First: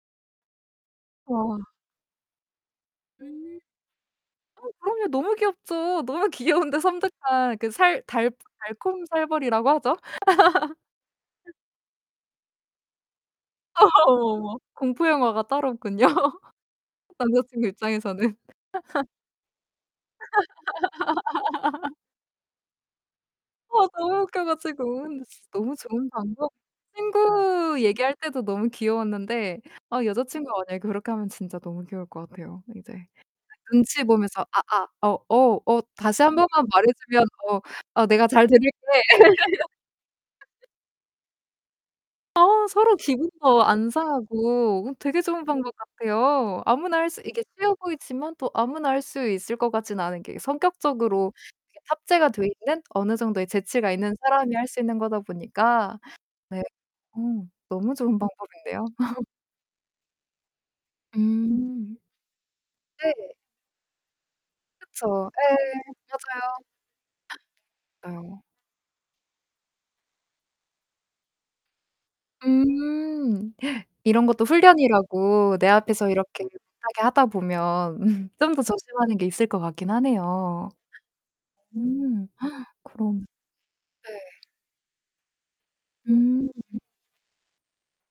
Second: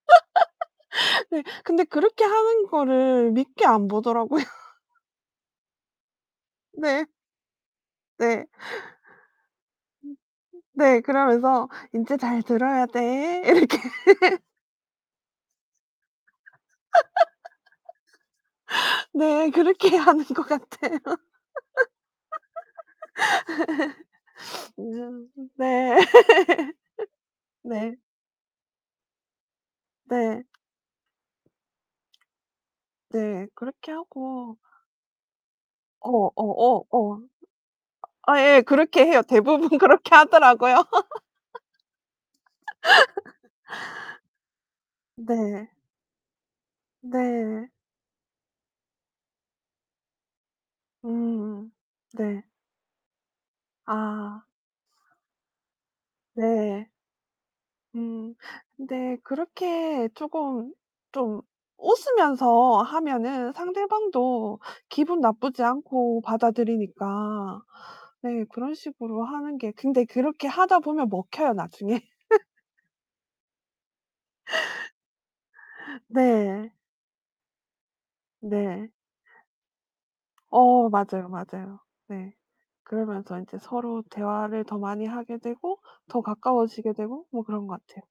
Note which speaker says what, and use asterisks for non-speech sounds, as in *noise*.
Speaker 1: *laughs* 네.
Speaker 2: 와.
Speaker 1: 근데 그렇게 하는 거를
Speaker 2: 음.
Speaker 1: 밉게 안 보더라고요.
Speaker 2: 어 그럼요. 너무 귀엽죠. 너무 귀여운데
Speaker 1: 네.
Speaker 2: 섬뜩한 그 살 달푼
Speaker 1: 네.
Speaker 2: 달콤살벌이라고 하죠.
Speaker 1: *unintelligible*
Speaker 2: *laughs*
Speaker 1: 네. 그러면서 "인제 잘 들어야 돼." 이렇게.
Speaker 2: 아
Speaker 1: *laughs*
Speaker 2: 어머. 공포 영화가 따로 없군요. *laughs* 남자친구 입장에서는. *laughs*
Speaker 1: *laughs* 네. 그렇게 하는 것 같아요.
Speaker 2: *laughs* 어 너무 웃겨
Speaker 1: *laughs*
Speaker 2: 가지고. 너무
Speaker 1: 네.
Speaker 2: 좋은 방법
Speaker 1: *laughs*
Speaker 2: 친구
Speaker 1: 네.
Speaker 2: 얘기할 때도 너무 귀여웠는데 아
Speaker 1: 네.
Speaker 2: 여자친구가 만약에 그렇게 하면 진짜 너무 귀여울 것 같아요, 이제. 막
Speaker 1: 네. 그렇게
Speaker 2: 눈치 보면서
Speaker 1: 하고
Speaker 2: "아아, 어 어 어
Speaker 1: 어.
Speaker 2: 다시
Speaker 1: 어.
Speaker 2: 1 번만
Speaker 1: 어.
Speaker 2: 말해
Speaker 1: 어.
Speaker 2: 주면 어 어 내가
Speaker 1: 아
Speaker 2: 잘
Speaker 1: 예.
Speaker 2: 들을게."
Speaker 1: 그렇게 해요. 대부분 그렇게
Speaker 2: *laughs*
Speaker 1: 하더라고요.
Speaker 2: 아. 서로
Speaker 1: *laughs*
Speaker 2: 기분도 안 상하고 되게 좋은
Speaker 1: 네.
Speaker 2: 방법 같아요. 아무나 할 수 이게
Speaker 1: 네.
Speaker 2: 쉬워 보이지만 또 아무나 할 수 있을 것 같지는 않은 게 성격적으로
Speaker 1: 음.
Speaker 2: 이렇게 탑재가 돼
Speaker 1: 네.
Speaker 2: 있는 어느 정도의 재치가 있는
Speaker 1: 아.
Speaker 2: 사람이 할 수 있는 거다 보니까. 네.
Speaker 1: 네.
Speaker 2: 어 너무 좋은
Speaker 1: 음.
Speaker 2: 방법인데요.
Speaker 1: 근데
Speaker 2: *laughs*
Speaker 1: 그렇게 조금 좀
Speaker 2: 음
Speaker 1: 웃으면서
Speaker 2: 네네.
Speaker 1: 하면은 상대방도 기분
Speaker 2: 그쵸.
Speaker 1: 나쁘지
Speaker 2: 예.
Speaker 1: 않고
Speaker 2: 맞아요.
Speaker 1: 받아들이니까.
Speaker 2: 맞아요.
Speaker 1: 네. 그런 식으로 하는 게 근데 그렇게 하다 보면 먹혀요, 나중에. *giggles*
Speaker 2: 음. *gasps* 이런 것도 훈련이라고 내 앞에서 이렇게 못
Speaker 1: 네.
Speaker 2: 하게 하다 보면 *laughs* 좀 더
Speaker 1: 네.
Speaker 2: 조심하는 게 있을 것 같긴 하네요.
Speaker 1: 어. 맞아요, 맞아요.
Speaker 2: 음
Speaker 1: 네.
Speaker 2: *gasps* 그럼
Speaker 1: 그러면서 인제 서로
Speaker 2: 네.
Speaker 1: 대화를 더 많이 하게 되고, 더
Speaker 2: 음.
Speaker 1: 가까워지게 되고 뭐 그런 거 같아요.